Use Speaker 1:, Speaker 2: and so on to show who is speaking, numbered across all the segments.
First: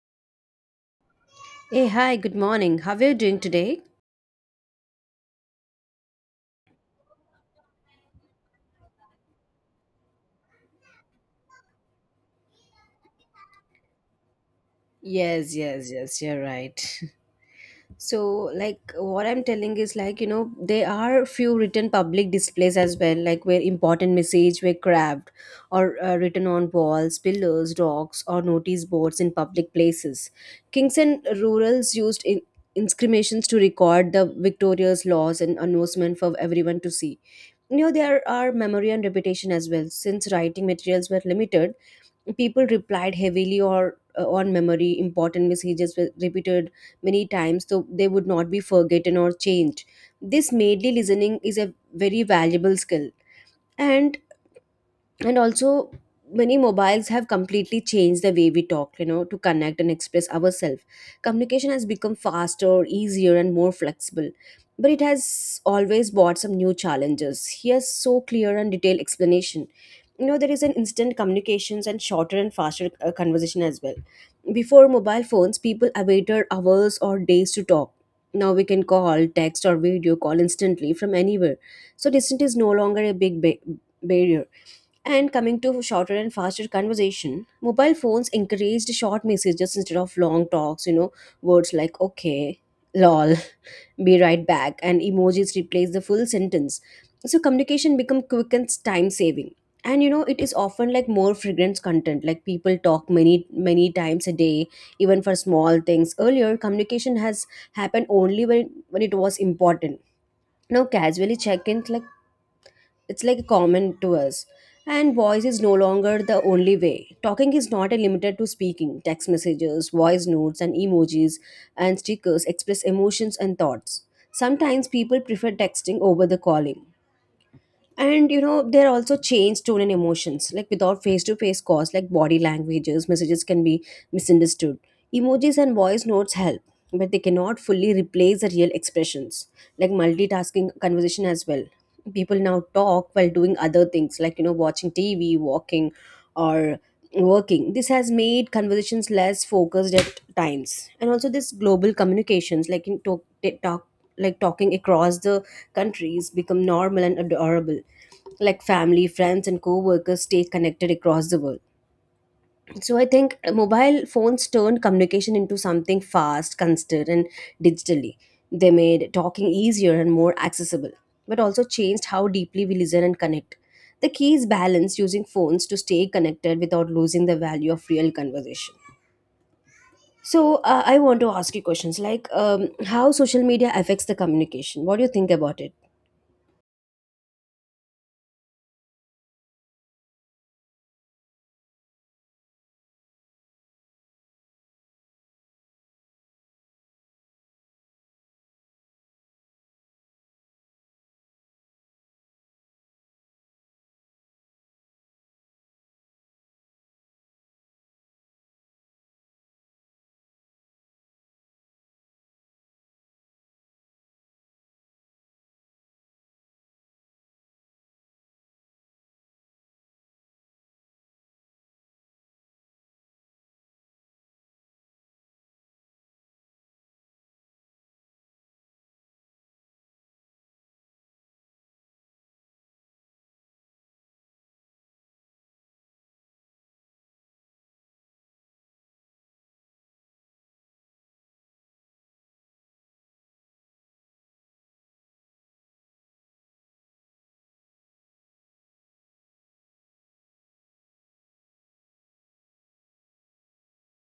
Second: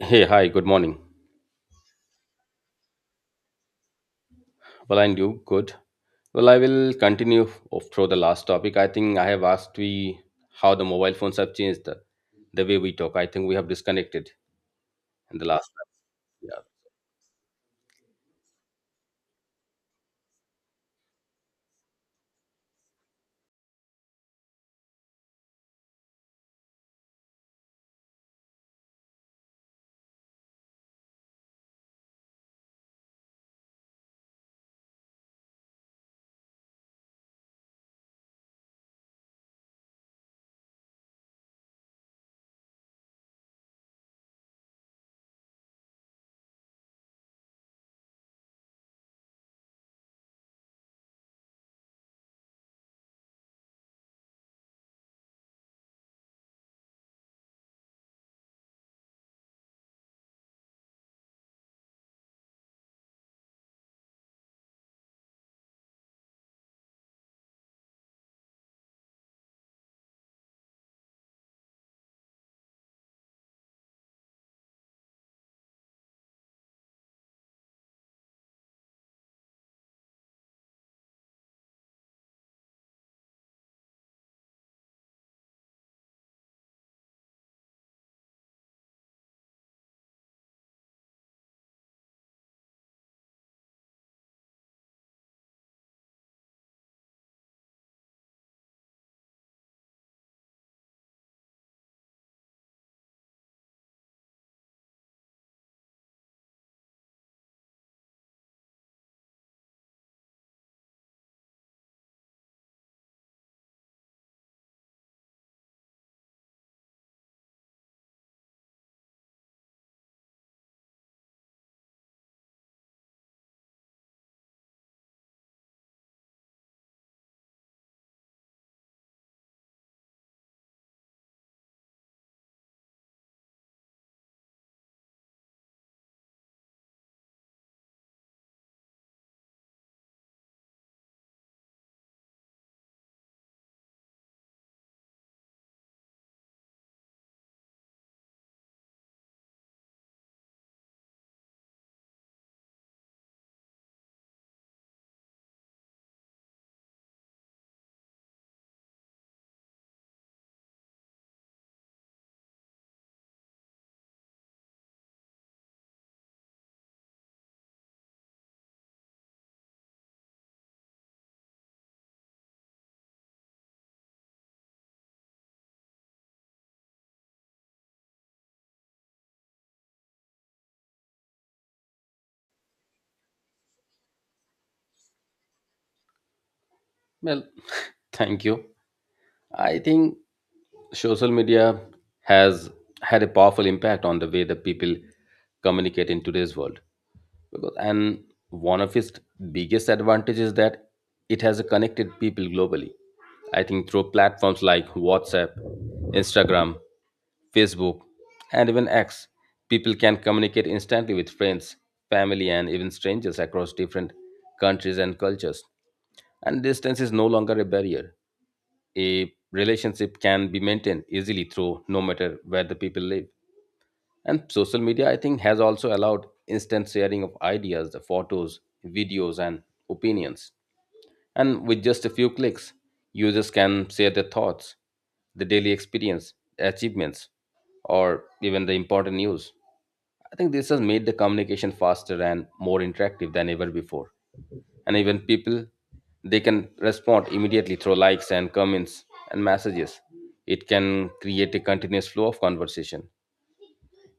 Speaker 1: Hey, hi, good morning.
Speaker 2: Hey, hi, good morning. How are you doing today?
Speaker 1: Well, and you? Good. Well, I will continue through the last topic. I think I have asked we how the mobile phones have changed the way we talk. I think we have disconnected in the
Speaker 2: Yes,
Speaker 1: last.
Speaker 2: yes,
Speaker 1: time.
Speaker 2: yes, you're
Speaker 1: Yeah.
Speaker 2: right. So, what I'm telling is, there are few written public displays as well, like where important message were carved or written on walls, pillars, rocks, or notice boards in public places. Kings and rurals used in inscriptions to record the victorious laws and announcement for everyone to see. You know, there are memory and reputation as well. Since writing materials were limited, people replied heavily or on memory, important messages were repeated many times so they would not be forgotten or changed. This medley listening is a very valuable skill. And and also, many mobiles have completely changed the way we talk, you know, to connect and express ourselves. Communication has become faster, easier, and more flexible, but it has always brought some new challenges. Here's so clear and detailed explanation. You know, there is an instant communications and shorter and faster conversation as well. Before mobile phones, people awaited hours or days to talk. Now we can call, text, or video call instantly from anywhere, so distance is no longer a big barrier. And coming to shorter and faster conversation, mobile phones encouraged short messages instead of long talks, you know, words like okay, lol, be right back, and emojis replace the full sentence. So communication become quick and time saving. And you know, it is often like more fragrant content, like people talk many, many times a day, even for small things. Earlier, communication has happened only when it was important. Now, casually check ins, like it's like common to us. And voice is no longer the only way. Talking is not a limited to speaking. Text messages, voice notes, and emojis and stickers express emotions and thoughts. Sometimes people prefer texting over the calling. And you know, they're also changed tone and emotions, like without face-to-face calls, like body languages, messages can be misunderstood. Emojis and voice notes help, but they cannot fully replace the real expressions. Like multitasking conversation as well, people now talk while doing other things, like you know, watching TV, walking, or working. This has made conversations less focused at times. And also this global communications, like in talk like talking across the countries become normal and adorable, like family, friends, and co-workers stay connected across the world. So I think mobile phones turned communication into something fast, constant, and digitally. They made talking easier and more accessible, but also changed how deeply we listen and connect. The key is balance, using phones to stay connected without losing the value of real conversation. So I want to ask you questions like how social media affects the communication. What do you think about it?
Speaker 1: Well, thank you. I think social media has had a powerful impact on the way that people communicate in today's world. And one of its biggest advantages is that it has connected people globally. I think through platforms like WhatsApp, Instagram, Facebook, and even X, people can communicate instantly with friends, family, and even strangers across different countries and cultures. And distance is no longer a barrier. A relationship can be maintained easily through no matter where the people live. And social media, I think, has also allowed instant sharing of ideas, the photos, videos, and opinions. And with just a few clicks, users can share their thoughts, the daily experience, achievements, or even the important news. I think this has made the communication faster and more interactive than ever before. And even people, they can respond immediately through likes and comments and messages. It can create a continuous flow of conversation.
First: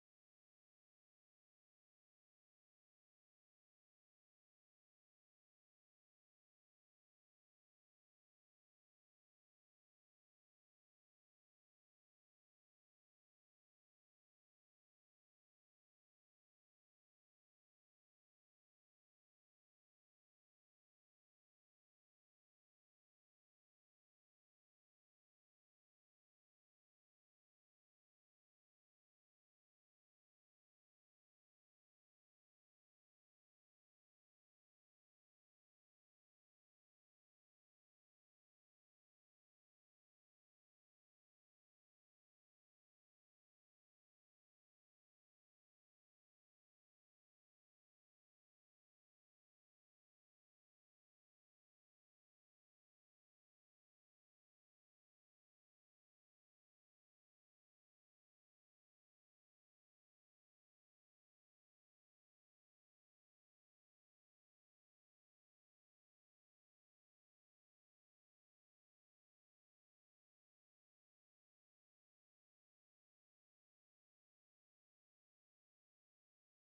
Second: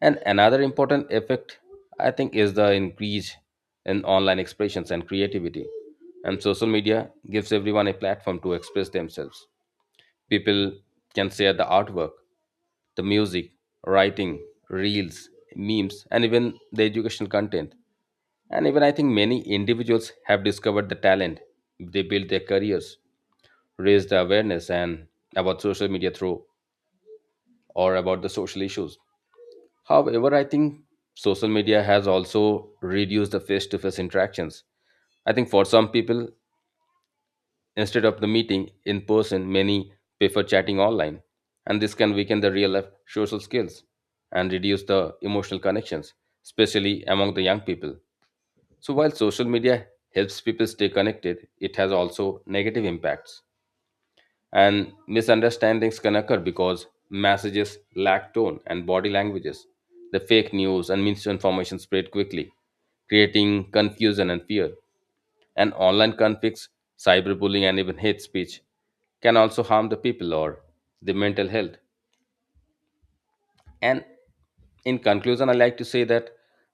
Speaker 1: And another important effect, I think, is the increase in online expressions and creativity. And social media gives everyone a platform to express themselves. People can share the artwork, the music, writing, reels, memes, and even the educational content. And even, I think, many individuals have discovered the talent. They build their careers, raise the awareness and about social media through or about the social issues. However, I think social media has also reduced the face-to-face interactions. I think for some people, instead of the meeting in person, many prefer chatting online, and this can weaken the real life social skills and reduce the emotional connections, especially among the young people. So while social media helps people stay connected, it has also negative impacts, and misunderstandings can occur because messages lack tone and body languages. The fake news and misinformation spread quickly, creating confusion and fear. And online conflicts, cyberbullying, and even hate speech can also harm the people or the mental health. And in conclusion, I like to say that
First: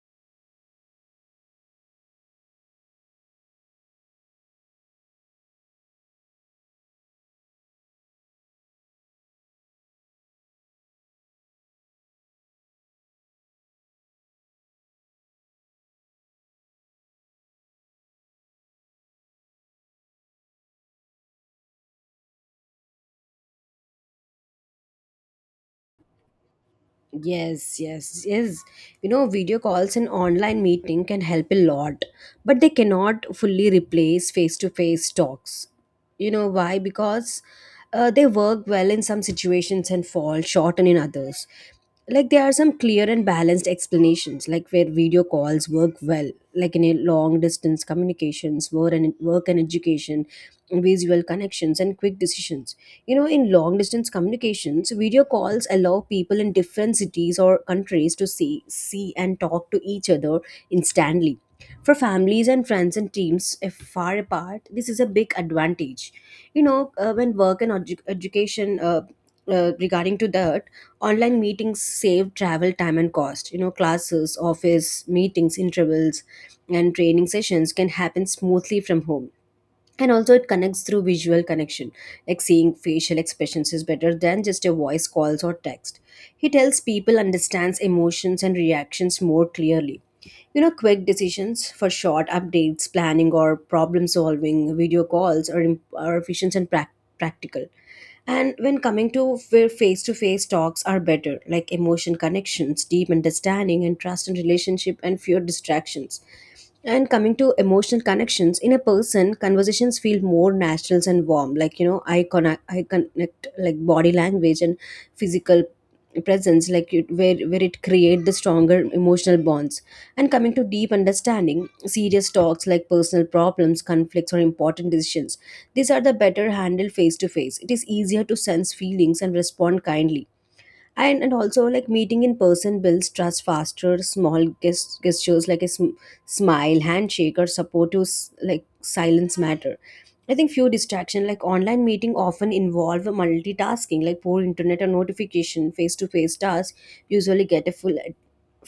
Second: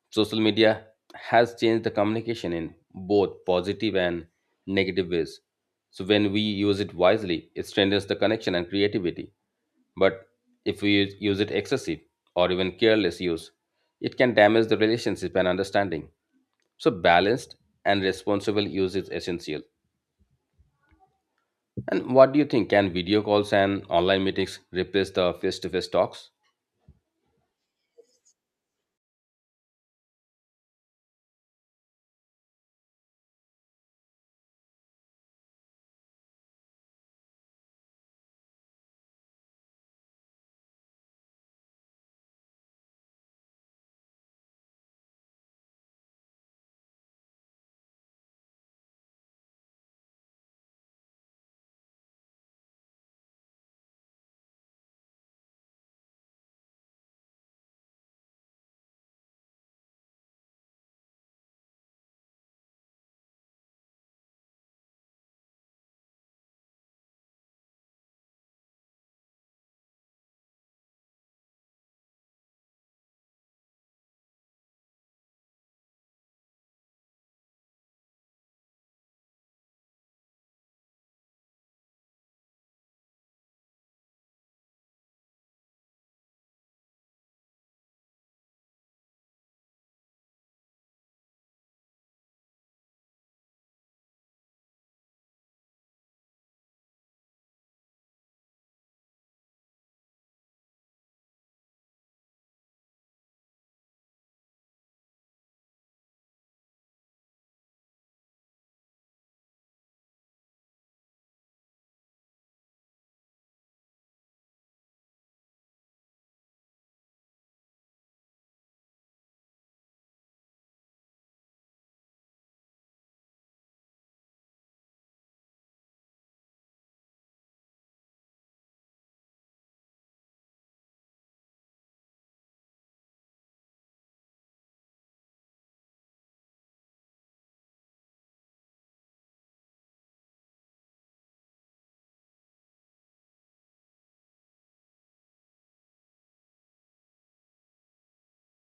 Speaker 1: social media has changed the communication in both positive and negative ways. So when we use it wisely, it strengthens the connection and creativity. But if we use it excessive or even careless use, it can damage the relationship and understanding. So balanced and responsible use is essential. And what do you think? Can video calls and online meetings replace the face-to-face talks?
Speaker 2: Yes, yes, yes. You know, video calls and online meeting can help a lot, but they cannot fully replace face to face talks. You know why? Because they work well in some situations and fall short in others. Like, there are some clear and balanced explanations situations like where video calls work well, like in a long distance communications, work and education, visual connections, and quick decisions. You know, in long distance communications, video calls allow people in different cities or countries to see and talk to each other instantly. For families and friends and teams if far apart, this is a big advantage. You know when work and education, regarding to that, online meetings save travel time and cost. You know, classes, office, meetings, intervals, and training sessions can happen smoothly from home. And also it connects through visual connection, like seeing facial expressions is better than just a voice calls or text. He tells people understands emotions and reactions more clearly. You know, quick decisions for short updates, planning, or problem solving, video calls are, are efficient and practical. And when coming to where face to face talks are better, like emotion connections, deep understanding, and trust in relationship and fewer distractions. And coming to emotional connections, in a person, conversations feel more natural and warm. Like, you know, I connect like body language and physical presence, like it, where it create the stronger emotional bonds. And coming to deep understanding, serious talks like personal problems, conflicts, or important decisions, these are the better handled face to face. It is easier to sense feelings and respond kindly. And also, like meeting in person builds trust faster. Small gestures like a smile, handshake, or supportive like silence matter. I think few distraction, like online meeting often involve multitasking, like poor internet or notification. Face to face tasks usually get a full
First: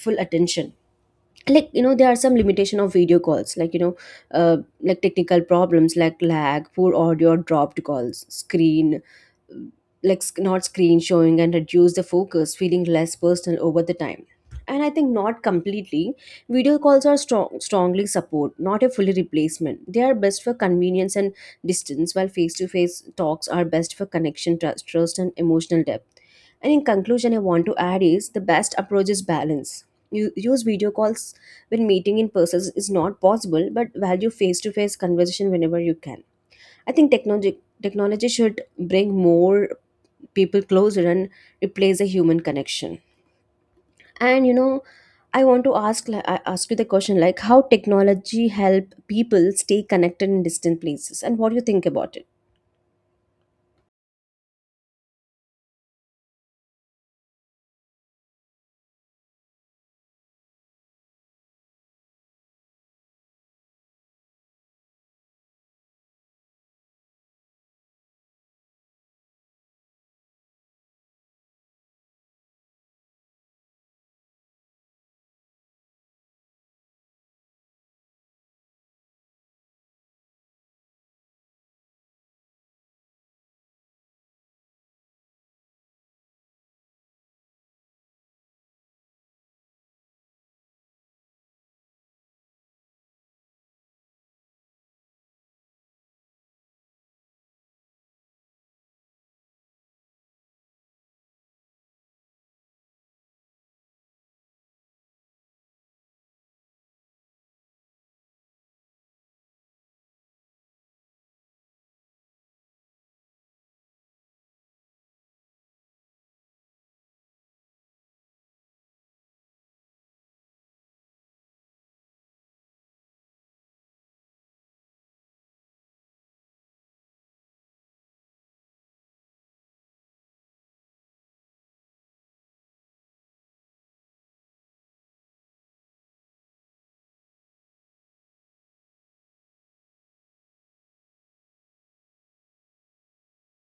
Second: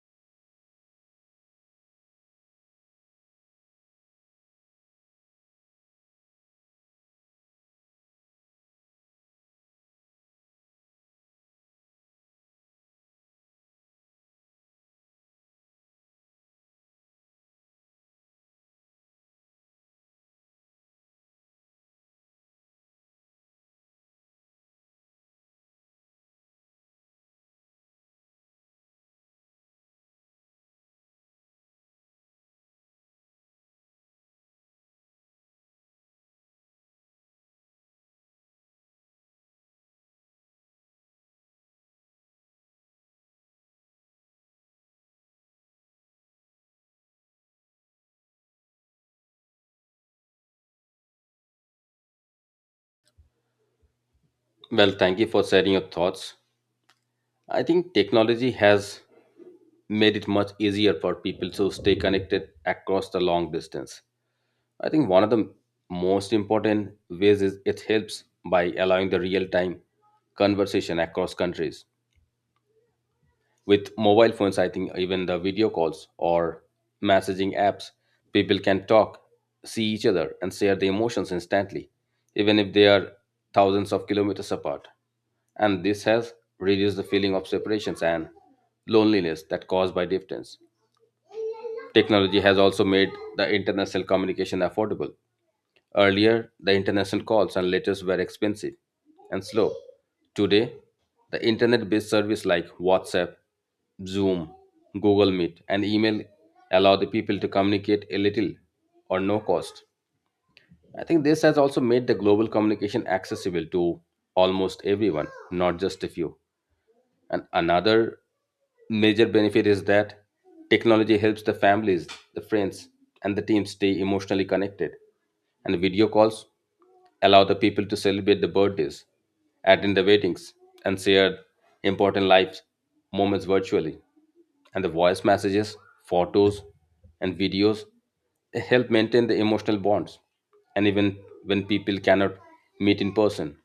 Speaker 2: full attention. Like you know, there are some limitation of video calls, like you know, like technical problems like lag, poor audio, dropped calls, screen, like not screen showing, and reduce the focus, feeling less personal over the time. And I think not completely. Video calls are strongly support, not a fully replacement. They are best for convenience and distance, while face-to-face talks are best for connection, trust and emotional depth. And in conclusion, I want to add is the best approach is balance. You use video calls when meeting in person is not possible, but value face-to-face conversation whenever you can. I think technology should bring more people closer and replace the human connection. And you know, I want to I ask you the question like how technology help people stay connected in distant places, and what do you think about it?
Speaker 1: Well, thank you for sharing your thoughts. I think technology has made it much easier for people to stay connected across the long distance. I think one of the most important ways is it helps by allowing the real-time conversation across countries. With mobile phones, I think, even the video calls or messaging apps, people can talk, see each other, and share their emotions instantly, even if they are thousands of kilometers apart. And this has reduced the feeling of separations and loneliness that caused by distance. Technology has also made the international communication affordable. Earlier, the international calls and letters were expensive and slow. Today, the internet based service like WhatsApp, Zoom, Google Meet, and email allow the people to communicate a little or no cost. I think this has also made the global communication accessible to almost everyone, not just a few. And another major benefit is that technology helps the families, the friends, and the team stay emotionally connected. And video calls allow the people to celebrate the birthdays, attend the weddings, and share important life moments virtually. And the voice messages, photos, and videos help maintain the emotional bonds. And even when people cannot meet in person.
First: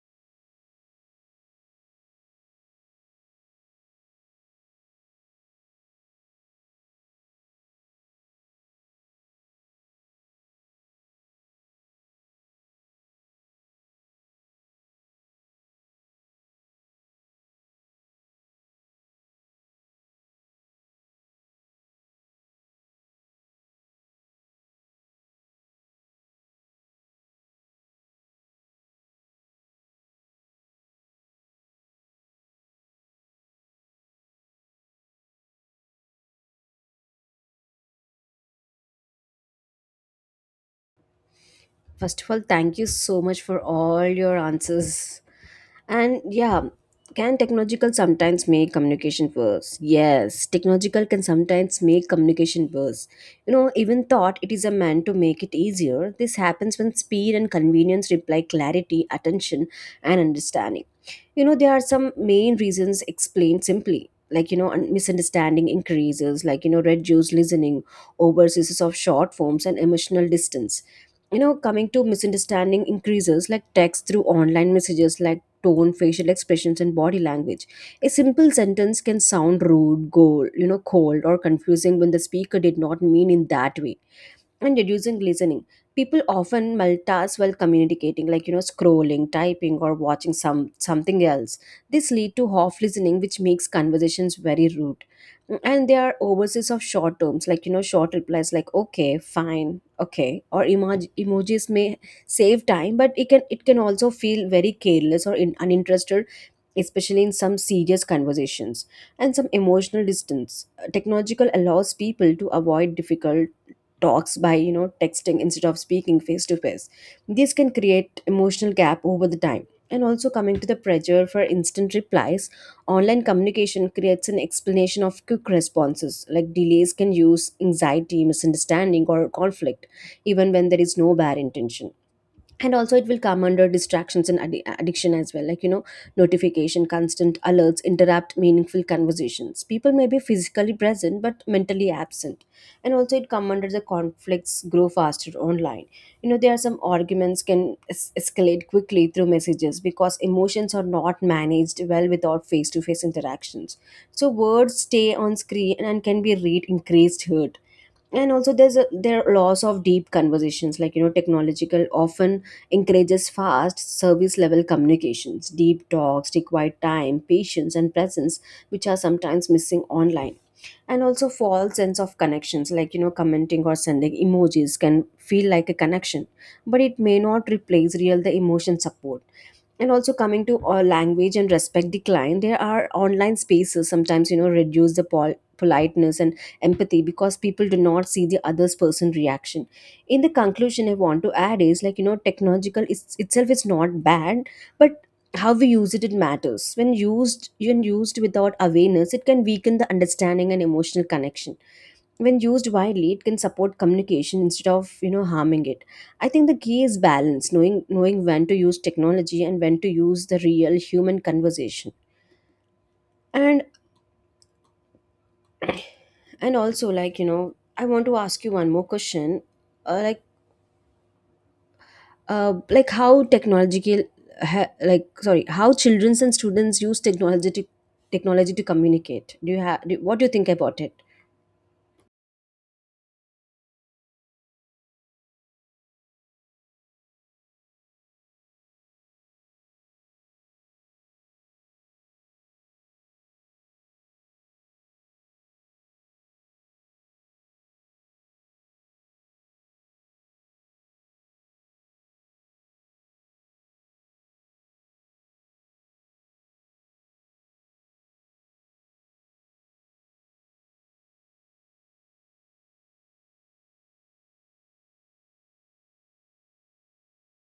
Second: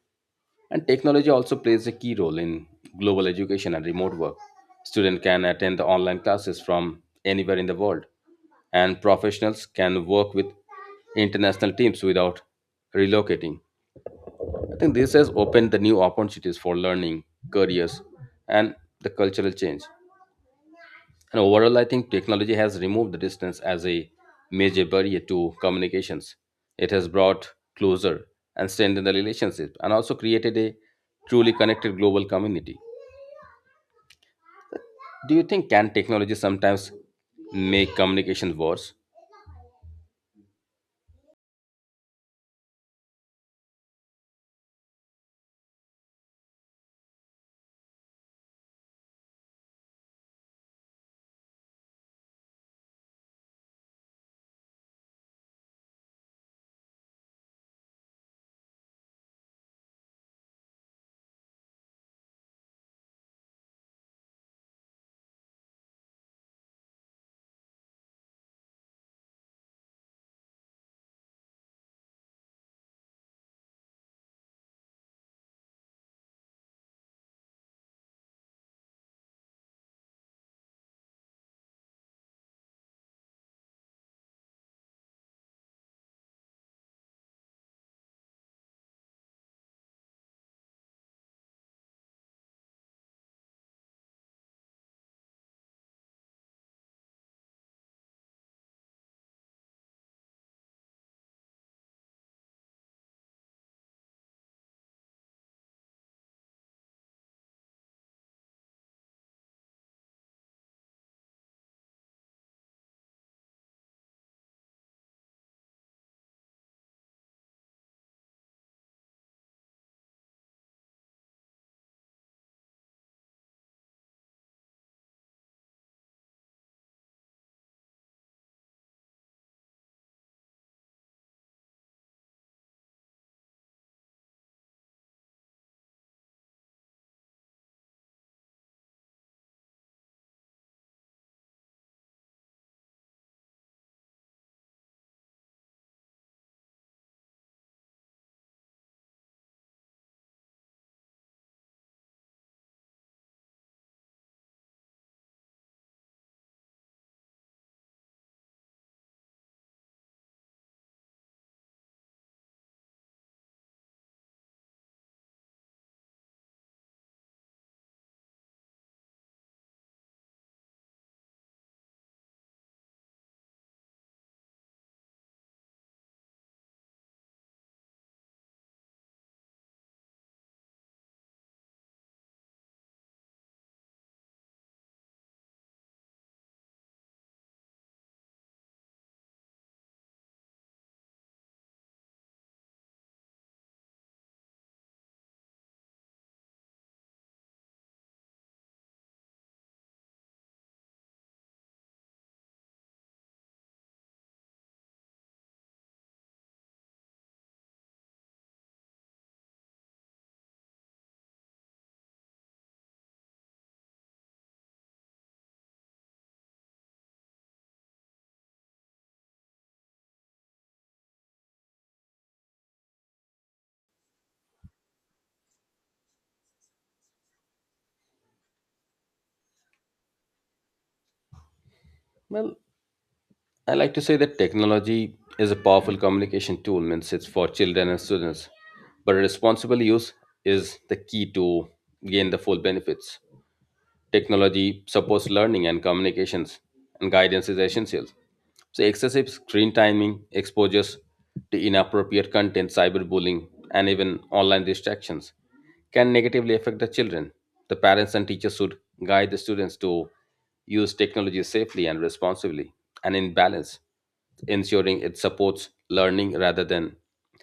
Speaker 1: And technology also plays a key role in global education and remote work. Students can attend the online classes from anywhere in the world, and professionals can work with international teams without relocating. I think this has opened the new opportunities for learning, careers, and the cultural change. And overall, I think technology has removed the distance as a major barrier to communications. It has brought closer and strengthened the relationship and also created a truly connected global community. Do you think can technology sometimes make communication worse?
Speaker 2: First of all, thank you so much for all your answers. And yeah, can technological sometimes make communication worse? Yes, technological can sometimes make communication worse. You know, even thought it is a man to make it easier. This happens when speed and convenience reply clarity, attention, and understanding. You know, there are some main reasons explained simply. Like, you know, misunderstanding increases, like, you know, reduced listening, over of short forms, and emotional distance. You know, coming to misunderstanding increases, like text through online messages, like tone, facial expressions, and body language, a simple sentence can sound rude, gold, you know, cold or confusing when the speaker did not mean in that way. And reducing listening, people often multitask while communicating, like you know, scrolling, typing, or watching something else. This lead to half listening, which makes conversations very rude. Mm, and there are overseas of short terms, like you know, short replies like okay, fine, okay, or emojis may save time, but it can also feel very careless or uninterested, especially in some serious conversations, and some emotional distance. Technological allows people to avoid difficult talks by, you know, texting instead of speaking face to face. This can create emotional gap over the time. And also coming to the pressure for instant replies, online communication creates an explanation of quick responses. Like delays can use anxiety, misunderstanding, or conflict, even when there is no bad intention. And also it will come under distractions and addiction as well, like you know, notification, constant alerts interrupt meaningful conversations. People may be physically present but mentally absent. And also it come under the conflicts grow faster online. You know, there are some arguments can escalate quickly through messages because emotions are not managed well without face to face interactions. So words stay on screen and can be read increased hurt. And also there are loss of deep conversations, like you know, technological often encourages fast service level communications. Deep talks require time, patience, and presence, which are sometimes missing online. And also false sense of connections, like you know, commenting or sending emojis can feel like a connection, but it may not replace real the emotion support. And also coming to language and respect decline, there are online spaces sometimes, you know, reduce the politeness and empathy because people do not see the other's person reaction. In the conclusion, I want to add is, like you know, technological itself is not bad, but how we use it, it matters. When used without awareness, it can weaken the understanding and emotional connection. When used widely, it can support communication instead of, you know, harming it. I think the key is balance, knowing when to use technology and when to use the real human conversation. And and also, like you know, I want to ask you one more question, uh, like like how technological like, sorry, how children and students use technology to communicate. Do you have what do you think about it?
Speaker 1: Well, I like to say that technology is a powerful communication tool, means it's for children and students. But responsible use is the key to gain the full benefits. Technology supports learning and communications, and guidance is essential. So, excessive screen timing, exposures to inappropriate content, cyberbullying, and even online distractions can negatively affect the children. The parents and teachers should guide the students to use technology safely and responsibly and in balance, ensuring it supports learning rather than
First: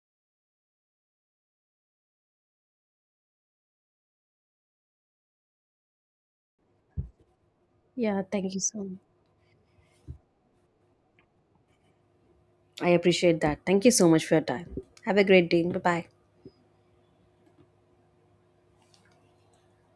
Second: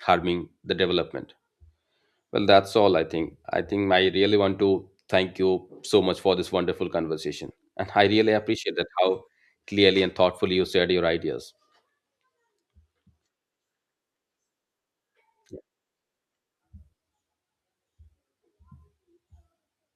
Speaker 1: harming the development. Well, that's all I think. I think I really want to thank you so much for this wonderful conversation. And I
Speaker 2: Yeah,
Speaker 1: really
Speaker 2: thank you
Speaker 1: appreciate
Speaker 2: so
Speaker 1: that
Speaker 2: much.
Speaker 1: how clearly and thoughtfully you shared your ideas.
Speaker 2: I appreciate that. Thank you so much for your time. Have a great day. Bye bye.